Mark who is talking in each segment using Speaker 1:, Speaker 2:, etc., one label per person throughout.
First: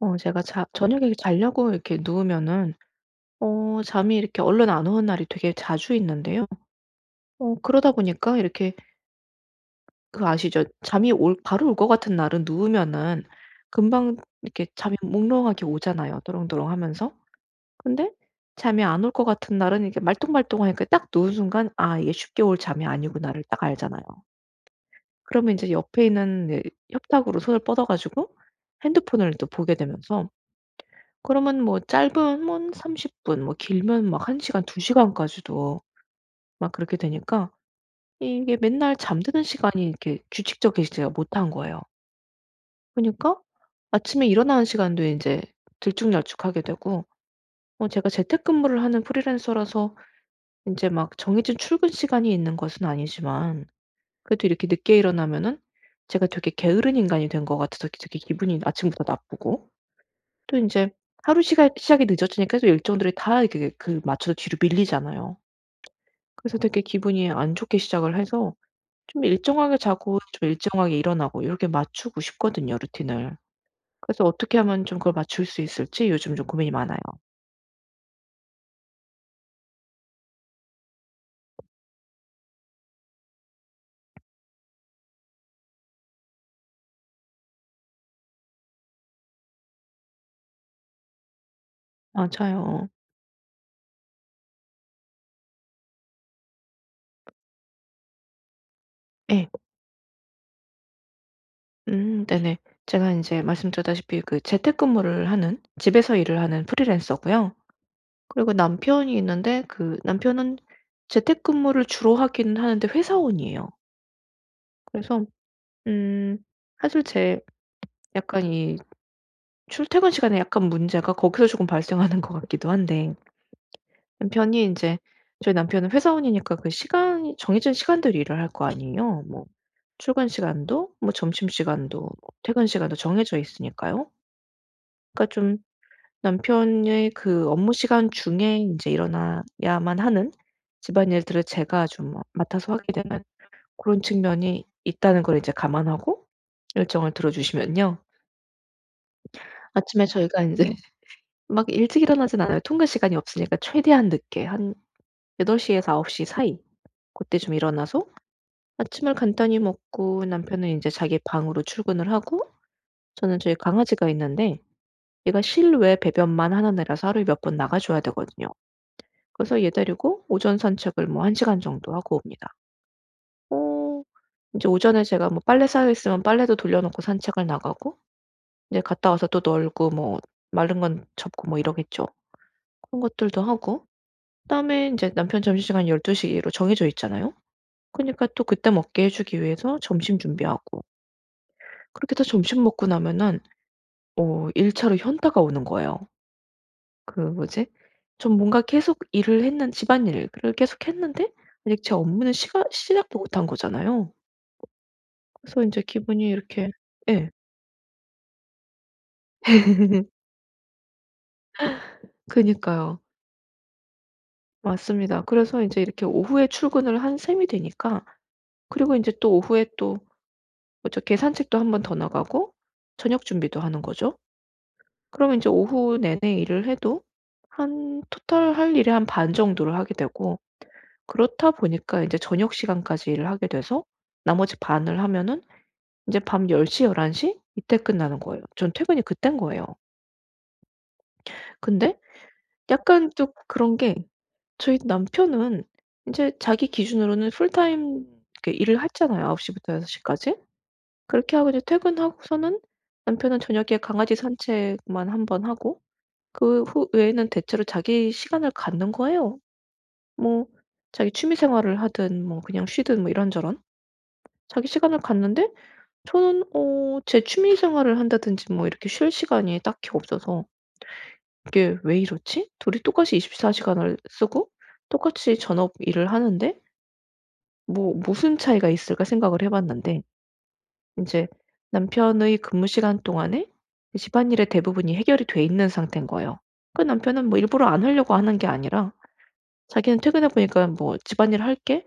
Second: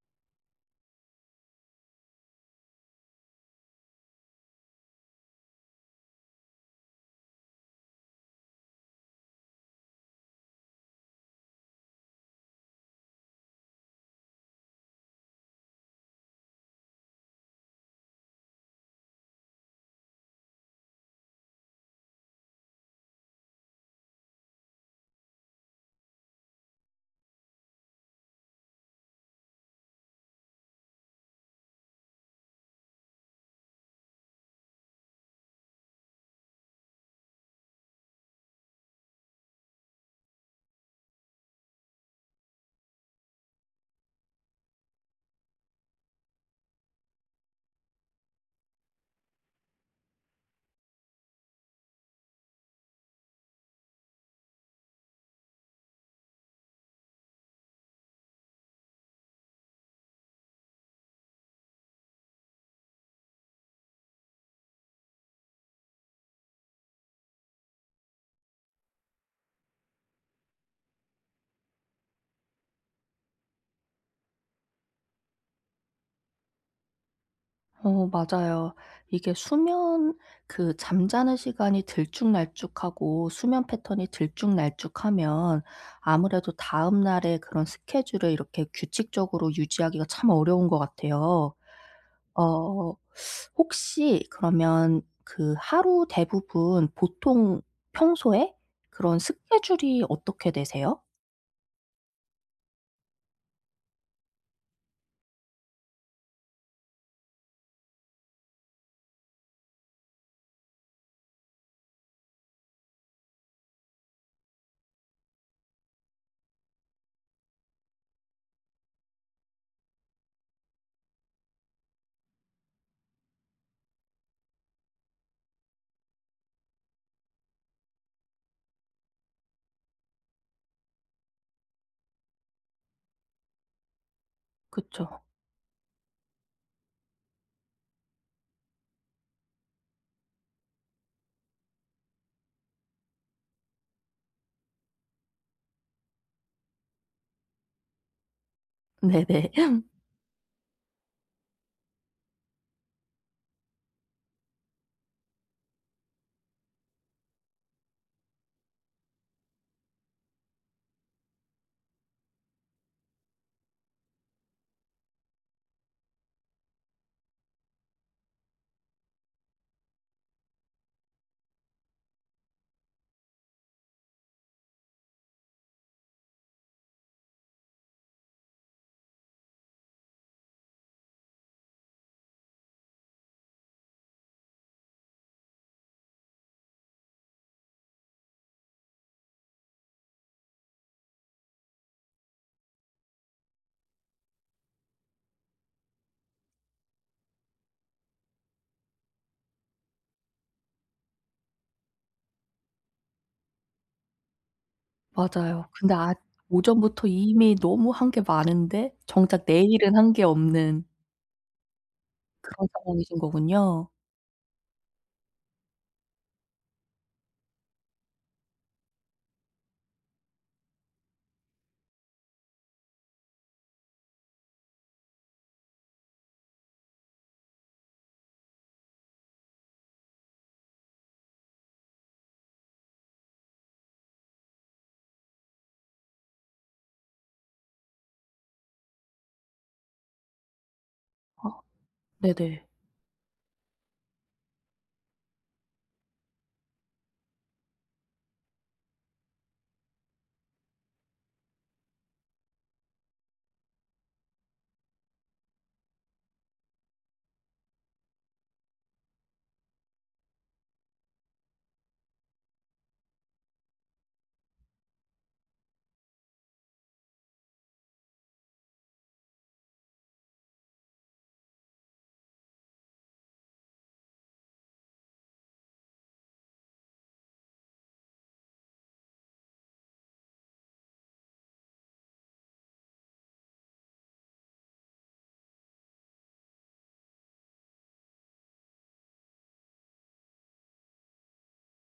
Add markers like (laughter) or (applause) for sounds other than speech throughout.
Speaker 1: 제가 자 저녁에 자려고 이렇게 누우면은 잠이 이렇게 얼른 안 오는 날이 되게 자주 있는데요. 그러다 보니까 이렇게, 그 아시죠? 잠이 올 바로 올 것 같은 날은 누우면은 금방 이렇게 잠이 몽롱하게 오잖아요, 또롱또롱하면서. 근데 잠이 안 올 것 같은 날은 이렇게 말똥말똥하니까 딱 누운 순간, '아, 이게 쉽게 올 잠이 아니구나.'를 딱 알잖아요. 그러면 이제 옆에 있는, 이제 협탁으로 손을 뻗어 가지고 핸드폰을 또 보게 되면서, 그러면 뭐 짧으면 30분, 뭐 길면 막 1 시간, 2 시간까지도 막 그렇게 되니까, 이게 맨날 잠드는 시간이 이렇게 규칙적이 제가 못한 거예요. 그러니까 아침에 일어나는 시간도 인제 들쭉날쭉하게 되고, 뭐 제가 재택근무를 하는 프리랜서라서 인제 막 정해진 출근 시간이 있는 것은 아니지만, 그래도 이렇게 늦게 일어나면은 제가 되게 게으른 인간이 된 것 같아서 되게 기분이 아침부터 나쁘고, 또 인제 하루 시가 시작이 늦어지니까 또 일정들이 다 이렇게 그 맞춰서 뒤로 밀리잖아요. 그래서 되게 기분이 안 좋게 시작을 해서, 좀 일정하게 자고 좀 일정하게 일어나고 요렇게 맞추고 싶거든요, 루틴을. 그래서 어떻게 하면 좀 그걸 맞출 수 있을지 요즘 좀 고민이 많아요.
Speaker 2: 어 맞아요. 이게 수면 그 잠자는 시간이 들쭉날쭉하고 수면 패턴이 들쭉날쭉하면 아무래도 다음 날의 그런 스케줄을 이렇게 규칙적으로 유지하기가 참 어려운 것 같아요.
Speaker 1: 맞아요.
Speaker 2: 어 혹시 그러면 그 하루 대부분 보통 평소에 그런
Speaker 1: 예.
Speaker 2: 스케줄이 어떻게 되세요?
Speaker 1: 음, 네네. 제가 인제 말씀드렸다시피 그 재택근무를 하는, 집에서 일을 하는 프리랜서고요. 그리고 남편이 있는데, 그 남편은 재택근무를 주로 하기는 하는데 회사원이에요. 그래서, 음. 사실 제 약간 이 출퇴근 시간에 약간 문제가 거기서 조금 발생하는 것 같기도 한데, 남편이 이제, 저희 남편은 회사원이니까 그 시간, 정해진 시간대로 일을 할 거 아니에요. 뭐 출근 시간도, 뭐 점심시간도, 뭐 퇴근 시간도 정해져 있으니까요.
Speaker 2: 그쵸.
Speaker 1: 그러니까 좀, 남편의 그 업무 시간 중에 이제 일어나야만 하는 집안일들을 제가 좀 맡아서 하게 되는 그런 측면이 있다는 걸 이제 감안하고 일정을 들어 주시면요.
Speaker 2: (laughs) 네네.
Speaker 1: 아침에 저희가 인제 막 일찍 일어나진 않아요. 통근 시간이 없으니까 최대한 늦게, 한8덟시 에서 9홉시 사이, 고때 좀 일어나서 아침을 간단히 먹고, 남편은 인제 자기 방으로 출근을 하고, 저는 저희 강아지가 있는데 얘가 실외 배변만 하는 애라서 하루에 몇 번 나가 줘야 되거든요. 그래서 얘 데리고 오전 산책을 뭐 한 시간 정도 하고 옵니다. 어 인제 오전에 제가 뭐 빨래 쌓여 있으면 빨래도 돌려 놓고 산책을 나가고, 인제 갔다 와서 또 널고, 뭐 마른 건 접고, 뭐 이러겠죠. 그런 것들도 하고, 그다음에 인제 남편 점심시간이 12 시로 정해져 있잖아요. 그니까 또 그때 먹게 해 주기 위해서 점심 준비하고, 그렇게 해서 점심 먹고 나면은 1 차로 현타가 오는 거예요. 그 뭐지? 전 뭔가 계속 일을 했는, 집안일을 계속 했는데 아직 제 업무는 시가 시작도 못한 거잖아요. 그래서
Speaker 2: 맞아요.
Speaker 1: 인제
Speaker 2: 근데 아
Speaker 1: 기분이 이렇게,
Speaker 2: 오전부터
Speaker 1: 예.
Speaker 2: 이미 너무 한 게 많은데 정작 내일은 한 게
Speaker 1: (laughs)
Speaker 2: 없는 그런
Speaker 1: 그니까요.
Speaker 2: 상황이신 거군요.
Speaker 1: 맞습니다. 그래서 인제 이렇게 오후에 출근을 한 셈이 되니까, 그리고 인제 또 오후에 또 뭐 저 계산책도 한번 더 나가고 저녁 준비도 하는 거죠. 그러면 이제 오후 내내 일을 해도 한 토탈 할 일의 한 반 정도를 하게 되고, 그렇다 보니까 이제 저녁 시간까지 일을 하게 돼서 나머지 반을 하면은 이제밤 1 0열한1 1 이때 끝나는 거예요. 전 퇴근이 그땐 거예요.
Speaker 2: 아
Speaker 1: 근데
Speaker 2: 네네.
Speaker 1: 약간 또 그런 게, 저희 남편은 이제 자기 기준으로는 풀타임 이렇게 일을 했잖아요, 9홉시 부터 6섯시 까지. 그렇게 하고 이제 퇴근하고서는 남편은 저녁에 강아지 산책만 한번 하고 그 후 외에는 대체로 자기 시간을 갖는 거예요. 뭐 자기 취미 생활을 하든, 뭐 그냥 쉬든, 뭐 이런저런 자기 시간을 갖는데, 저는 어 제 취미 생활을 한다든지 뭐 이렇게 쉴 시간이 딱히 없어서, '이게 왜 이렇지? 둘이 똑같이 24 시간을 쓰고 똑같이 전업 일을 하는데 뭐 무슨 차이가 있을까?' 생각을 해 봤는데, 인제 남편의 근무 시간 동안에 이 집안일의 대부분이 해결이 돼 있는 상태인 거예요. 그 남편은 뭐 일부러 안 하려고 하는 게 아니라, 자기는 퇴근해 보니까 뭐 집안일 할 게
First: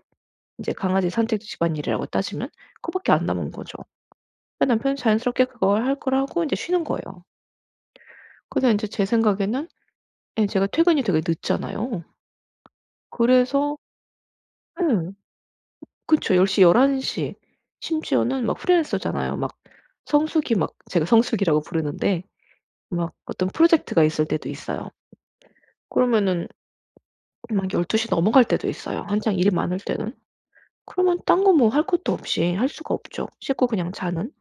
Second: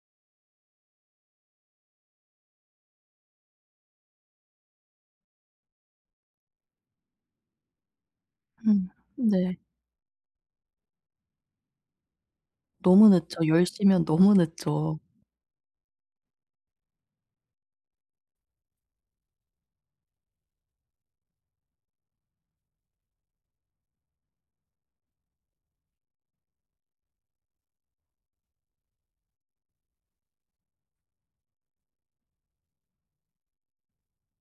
Speaker 1: 이제 강아지 산책, 집안일이라고 따지면 그거밖에 안 남은 거죠. 그러니까 남편은 자연스럽게 그걸 할 걸 하고 인제 쉬는 거예요. 그래서 인제
Speaker 2: 음
Speaker 1: 제
Speaker 2: 네.
Speaker 1: 생각에는, 예 제가 퇴근이 되게 늦잖아요.
Speaker 2: 너무 늦죠. 1 0
Speaker 1: 그래서,
Speaker 2: 0면 너무 늦죠.
Speaker 1: 예. 그쵸. 1 0시0 1 1 심지어는 막 프리랜서잖아요. 막 성수기, 막 제가 성수기라고 부르는데 막 어떤 프로젝트가 있을 때도 있어요. 그러면은 막 1 2시 넘어갈 때도 있어요, 한창 일이 많을 때는. 그러면 딴 거 뭐 할 것도 없이 할 수가 없죠. 씻고 그냥 자는,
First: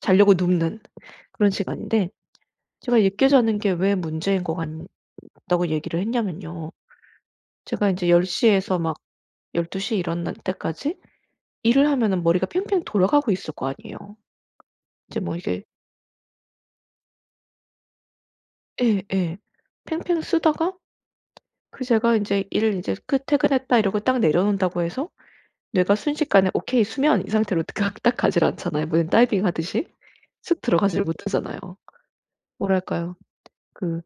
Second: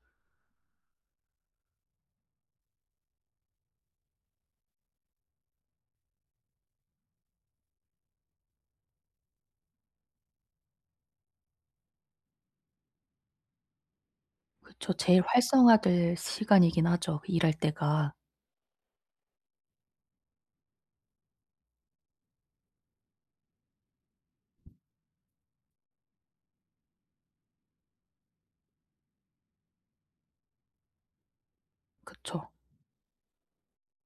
Speaker 1: 자려고 눕는 그런 시간인데, 제가 늦게 자는 게 왜 문제인 것 같다고 얘기를 했냐면요. 제가 인제 1 0 에서 막 1 2시 일어날 때까지 일을 하면은 머리가 팽팽 돌아가고 있을 거 아니에요.
Speaker 2: 그쵸.
Speaker 1: 이제
Speaker 2: 제일
Speaker 1: 뭐 이게,
Speaker 2: 활성화될 시간이긴 하죠, 그 일할 때가.
Speaker 1: 예, 예. 팽팽 쓰다가 그 제가 인제 '일, 인제 끝, 퇴근했다.' 이러고 딱 내려놓는다고 해서 뇌가 순식간에 '오케이, 수면.' 이 상태로 (laughs) 딱딱 가질 않잖아요. 문 다이빙 하듯이 쓱 들어가질 못하잖아요.
Speaker 2: 그쵸.
Speaker 1: 뭐랄까요? 그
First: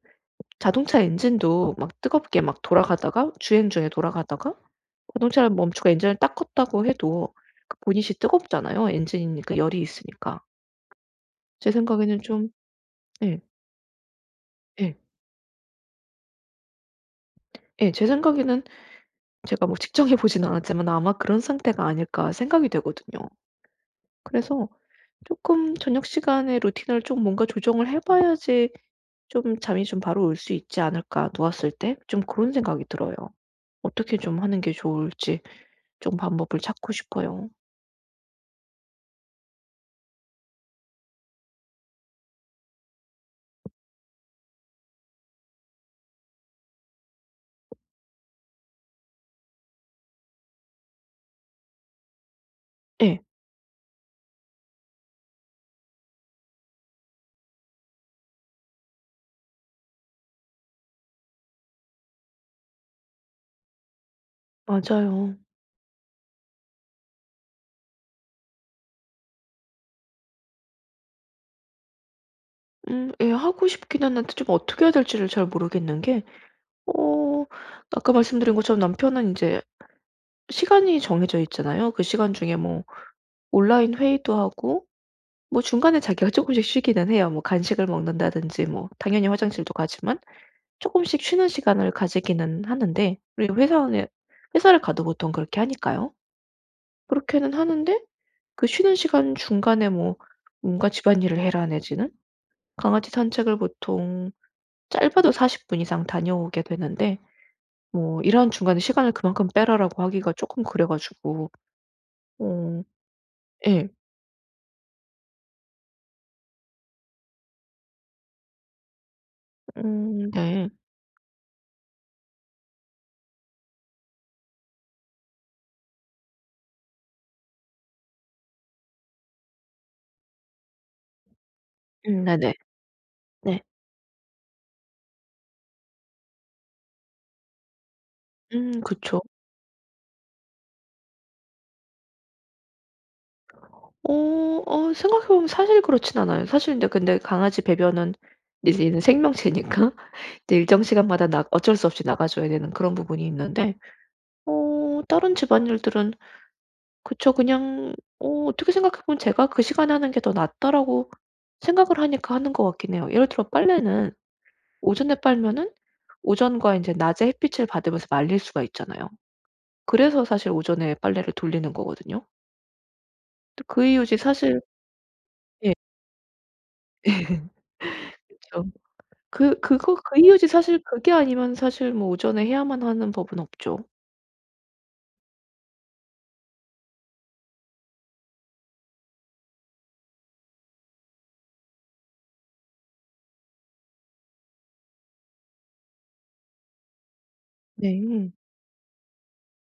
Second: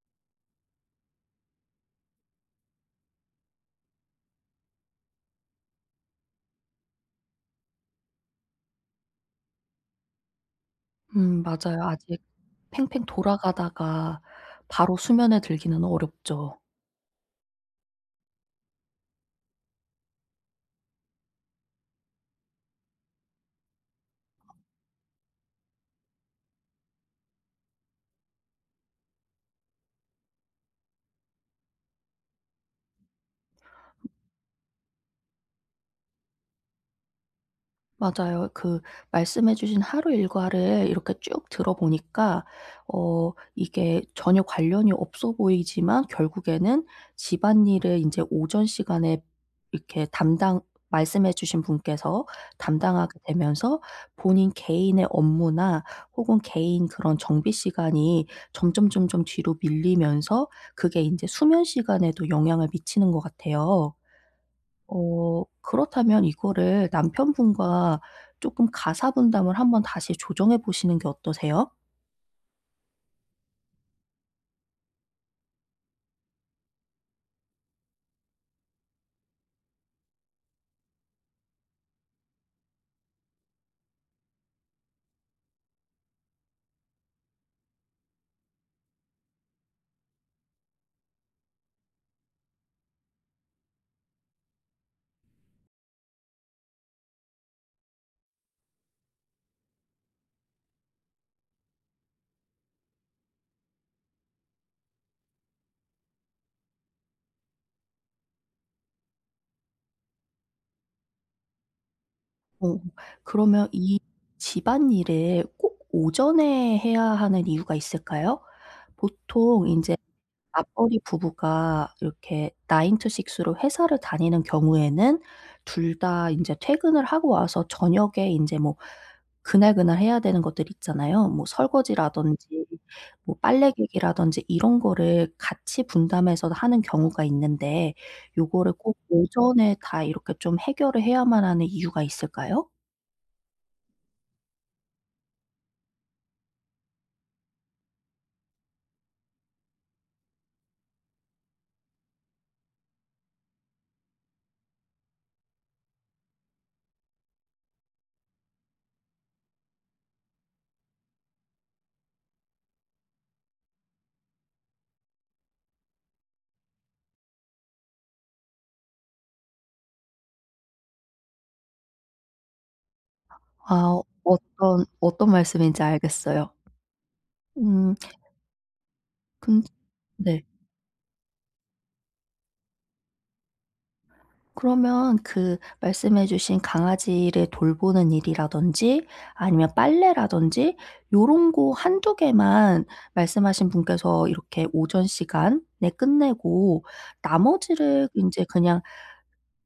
Speaker 1: 자동차 엔진도 막 뜨겁게 막 돌아가다가, 주행 중에 돌아가다가 자동차를 멈추고 엔진을 딱 껐다고 해도 그 본닛이 뜨겁잖아요. 엔진이니까 열이 있으니까. 제
Speaker 2: 맞아요.
Speaker 1: 생각에는
Speaker 2: 아직
Speaker 1: 좀,
Speaker 2: 팽팽
Speaker 1: 예.
Speaker 2: 돌아가다가
Speaker 1: 예.
Speaker 2: 바로 수면에 들기는 어렵죠.
Speaker 1: 예. 제 생각에는 제가 뭐 측정해 보지는 (laughs) 않았지만 아마 그런 상태가 아닐까 생각이 되거든요. 그래서 쪼끔 저녁 시간에 루틴을 좀 뭔가 조정을 해 봐야지 좀 잠이 좀 바로 올 수 있지 않을까, 누웠을 때 좀 고런 생각이 들어요. 어떻게 좀 하는 게 좋을지, 좀 방법을 찾고 싶어요.
Speaker 2: 맞아요. 그 말씀해 주신 하루 일과를 이렇게 쭉 들어보니까 어 이게 전혀 관련이 없어 보이지만 결국에는 집안일을 인제 오전 시간에 이렇게 담당 말씀해 주신 분께서 담당하게
Speaker 1: 예.
Speaker 2: 되면서 본인 개인의 업무나 혹은 개인 그런 정비 시간이 점점점점 뒤로 밀리면서 그게 인제 수면 시간에도 영향을 미치는 것 같아요.
Speaker 1: 맞아요.
Speaker 2: 어 그렇다면 이거를 남편분과 조금 가사 분담을 한번 다시 조정해 보시는 게 어떠세요?
Speaker 1: 음, 예 하고 싶기는 한데 좀 어떻게 해야 될지를 잘 모르겠는 게, 어 아까 말씀드린 것처럼 남편은 이제 시간이 정해져 있잖아요. 그 시간 중에 뭐 온라인 회의도 하고, 뭐 중간에 자기가 (laughs) 조금씩 쉬기는 해요. 뭐 간식을 먹는다든지, 뭐 당연히 화장실도 가지만 조금씩 쉬는 시간을 가지기는 하는데, 우리 회사원에, 회사를 가도 보통 그렇게 하니까요. 그렇게는 하는데 그 쉬는 시간 중간에 뭐 뭔가 집안일을 해라 내지는 강아지 산책을 보통 짧아도 40분 이상 다녀오게 되는데 뭐 일하는 중간에 시간을 그만큼 빼라라고 하기가 쪼끔 그래 가지고,
Speaker 2: 어
Speaker 1: 어
Speaker 2: 그러면
Speaker 1: 예.
Speaker 2: 이 집안일을 꼭 오전에 해야 하는 이유가 있을까요? 보통 인제
Speaker 1: 음, 네.
Speaker 2: 맞벌이 부부가 이렇게 나인 to 스로 회사를 다니는 경우에는 둘 다 인제 퇴근을 하고 와서 저녁에 인제 뭐 그날그날 해야 되는 것들 있잖아요. 뭐
Speaker 1: 음, 네네.
Speaker 2: 설거지라든지 뭐
Speaker 1: 네.
Speaker 2: 빨래 개기라든지 이런 거를 같이 분담해서 하는 경우가 있는데 요거를
Speaker 1: 음,
Speaker 2: 꼭
Speaker 1: 그쵸.
Speaker 2: 오전에 다 이렇게 좀 해결을 해야만 하는 이유가 있을까요?
Speaker 1: 생각해 보면 사실 그렇진 않아요. 사실 인제, 근데 강아지 배변은 이제는 생명체니까 (laughs) 이제 일정 시간마다 나 어쩔 수 없이 나가 줘야 되는 그런 부분이 있는데, 어 다른 집안일들은 그쵸. 그냥 어떻게 생각해 보면 제가 그 시간에 하는 게 더 낫다라고 생각을 하니까 하는 것 같긴 해요. 예를 들어 빨래는 오전에 빨면은 오전과 인제 낮에 햇빛을 받으면서 말릴 수가 있잖아요. 그래서 사실 오전에 빨래를 돌리는 거거든요. 근데 그
Speaker 2: 아
Speaker 1: 이유지 사실.
Speaker 2: 어떤
Speaker 1: 예.
Speaker 2: 말씀인지 알겠어요. 음
Speaker 1: 그쵸. 그
Speaker 2: 근
Speaker 1: 그거, 그
Speaker 2: 네.
Speaker 1: 이유지 사실, 그게 아니면 사실 뭐 오전에 해야만 하는 법은 없죠.
Speaker 2: 그러면 그 말씀해 주신 강아지를 돌보는 일이라든지 아니면 빨래라든지 요런 거 한두 개만 말씀하신 분께서 이렇게 오전 시간에 끝내고 나머지를
Speaker 1: 네.
Speaker 2: 인제 그냥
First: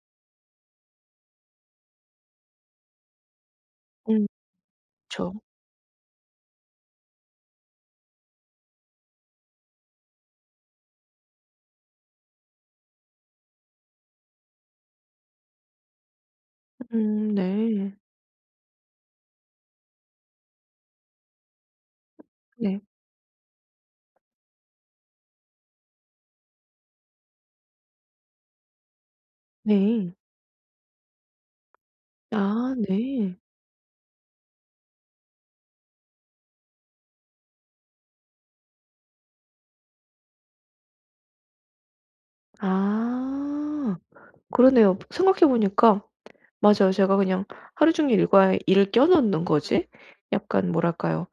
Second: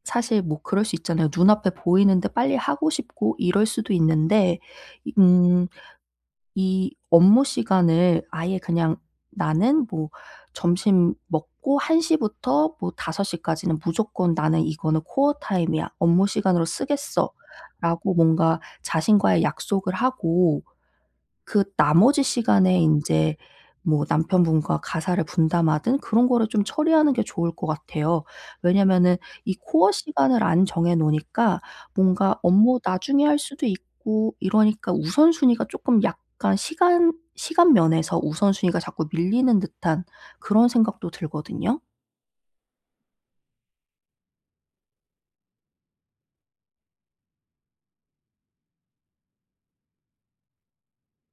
Speaker 2: 사실 뭐 그럴 수 있잖아요. 눈앞에 보이는데 빨리 하고 싶고 이럴 수도
Speaker 1: 음,
Speaker 2: 있는데 이
Speaker 1: 그쵸.
Speaker 2: 이 업무 시간을 아예 그냥 나는 뭐 점심 먹고 1 시부터 뭐 5 시까지는 무조건 '나는 이거는 코어 타임이야. 업무 시간으로
Speaker 1: 음, 네.
Speaker 2: 쓰겠어.'라고 뭔가 자신과의 약속을 하고 그 나머지 시간에
Speaker 1: 네.
Speaker 2: 인제 뭐 남편분과 가사를 분담하든 그런 거를 좀 처리하는 게 좋을 것 같아요. 왜냐면은 이 코어
Speaker 1: 네.
Speaker 2: 시간을 안 정해 놓으니까 뭔가
Speaker 1: 아,
Speaker 2: 업무 나중에
Speaker 1: 네.
Speaker 2: 할 수도 있고 이러니까 우선순위가 쪼끔 약간 시간 면에서 우선순위가 자꾸 밀리는 듯한 그런 생각도 들거든요.
Speaker 1: 아. 그러네요. 생각해 보니까, 맞아요. 제가 그냥 하루 종일 일과 일을 끼워 넣는 거지, 약간 뭐랄까요.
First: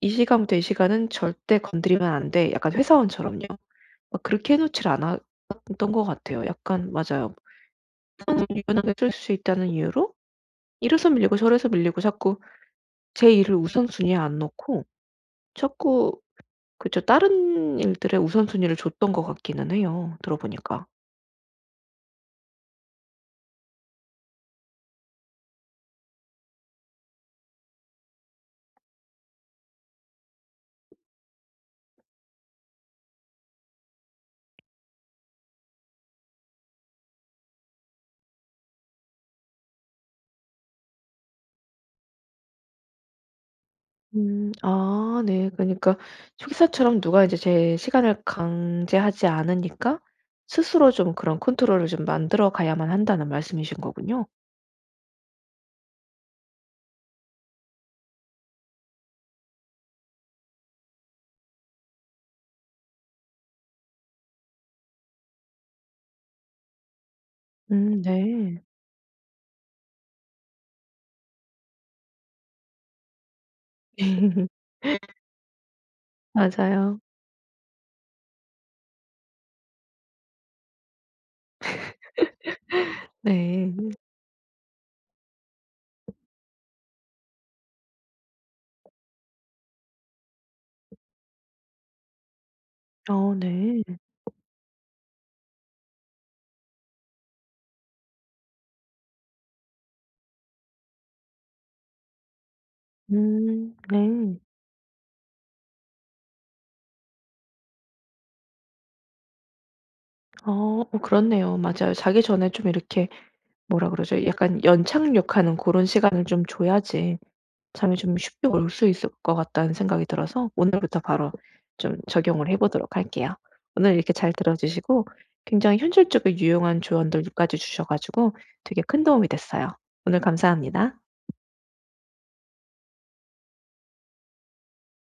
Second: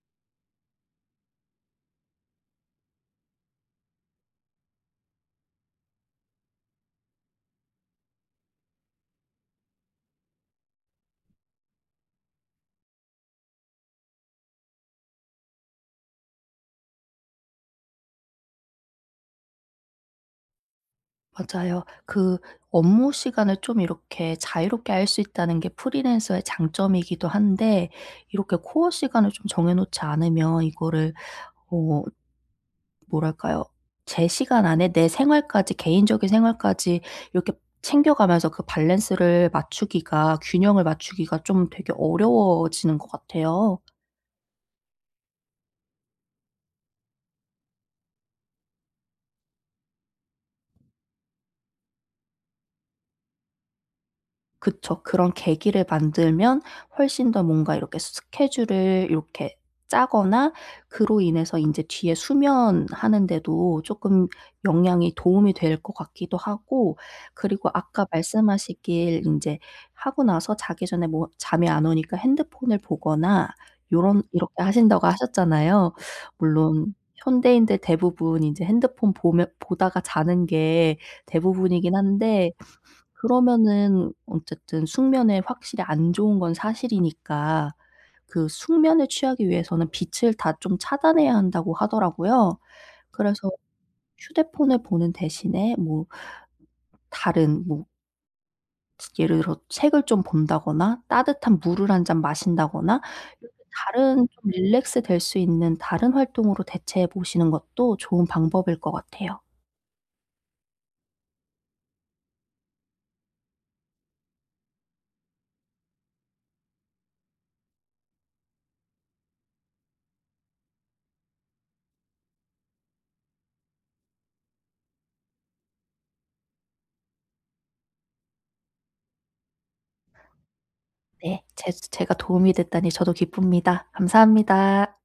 Speaker 1: '이 시간부터 이 시간은 절대 건드리면 안 돼.' 약간 회사원처럼요. 막 그렇게 해 놓질 않았던 것 같아요. 약간, 맞아요. 시간을 유연하게 쓸 수 있다는 이유로 이래서 밀리고, 저래서 밀리고 자꾸 제 일을 우선순위에 안 놓고 자꾸, 그쵸, 다른 일들의 우선순위를 줬던 것 같기는 해요, 들어 보니까.
Speaker 2: 맞아요. 그 업무 시간을 좀 이렇게 자유롭게 할 수 있다는 게 프리랜서의 장점이기도 한데 이렇게 코어 시간을 좀 정해 놓지 않으면 이거를 어 뭐랄까요? 제 시간 안에 내 생활까지 개인적인 생활까지 이렇게 챙겨가면서 그 밸런스를 맞추기가 균형을 맞추기가 좀 되게 어려워지는 것 같아요.
Speaker 1: 음. 아, 네. 그러니까 초기사처럼 누가 이제 제 시간을 강제하지 않으니까 스스로 좀 그런 컨트롤을 좀 만들어 가야만 한다는 말씀이신 거군요.
Speaker 2: 그쵸. 그런 계기를 만들면 훨씬 더 뭔가 이렇게 스케줄을 이렇게 짜거나 그로 인해서 인제 뒤에 수면하는 데도 쪼끔 영향이 도움이 될 것 같기도 하고 그리고
Speaker 1: 음,
Speaker 2: 아까
Speaker 1: 네.
Speaker 2: 말씀하시길 인제 하고 나서 자기 전에 뭐 잠이 안 오니까 핸드폰을 보거나 요런 이렇게
Speaker 1: (laughs)
Speaker 2: 하신다고 하셨잖아요. 물론
Speaker 1: 맞아요.
Speaker 2: 현대인들 대부분 인제 핸드폰 보며 보다가 자는 게 대부분이긴 한데
Speaker 1: 네.
Speaker 2: 그러면은 어쨌든 숙면에 확실히 안 좋은 건 사실이니까 그 숙면을 취하기 위해서는 빛을 다 좀 차단해야 한다고 하더라고요.
Speaker 1: 어,
Speaker 2: 그래서
Speaker 1: 네.
Speaker 2: 휴대폰을 보는 대신에 뭐 다른 뭐 예를 들어 책을 좀 본다거나 따뜻한 물을 한 잔 마신다거나 이렇게
Speaker 1: 음,
Speaker 2: 다른
Speaker 1: 네.
Speaker 2: 좀 릴렉스 될 수 있는 다른 활동으로 대체해 보시는 것도 좋은 방법일 것 같아요.
Speaker 1: 그렇네요. 맞아요. 자기 전에 좀 이렇게, 뭐라 그러죠? 약간 연착륙하는 그런 시간을 좀 줘야지 잠이 좀 쉽게 올 수 있을 것 같다는 생각이 들어서 오늘부터 바로 좀 적용을 해 보도록 할게요. 오늘 이렇게 잘 들어 주시고 굉장히 현실적으로 유용한 조언들까지 주셔 가지고 되게 큰 도움이 됐어요. 오늘 감사합니다.
Speaker 2: 네. 제 제가 도움이 됐다니 저도 기쁩니다. 감사합니다.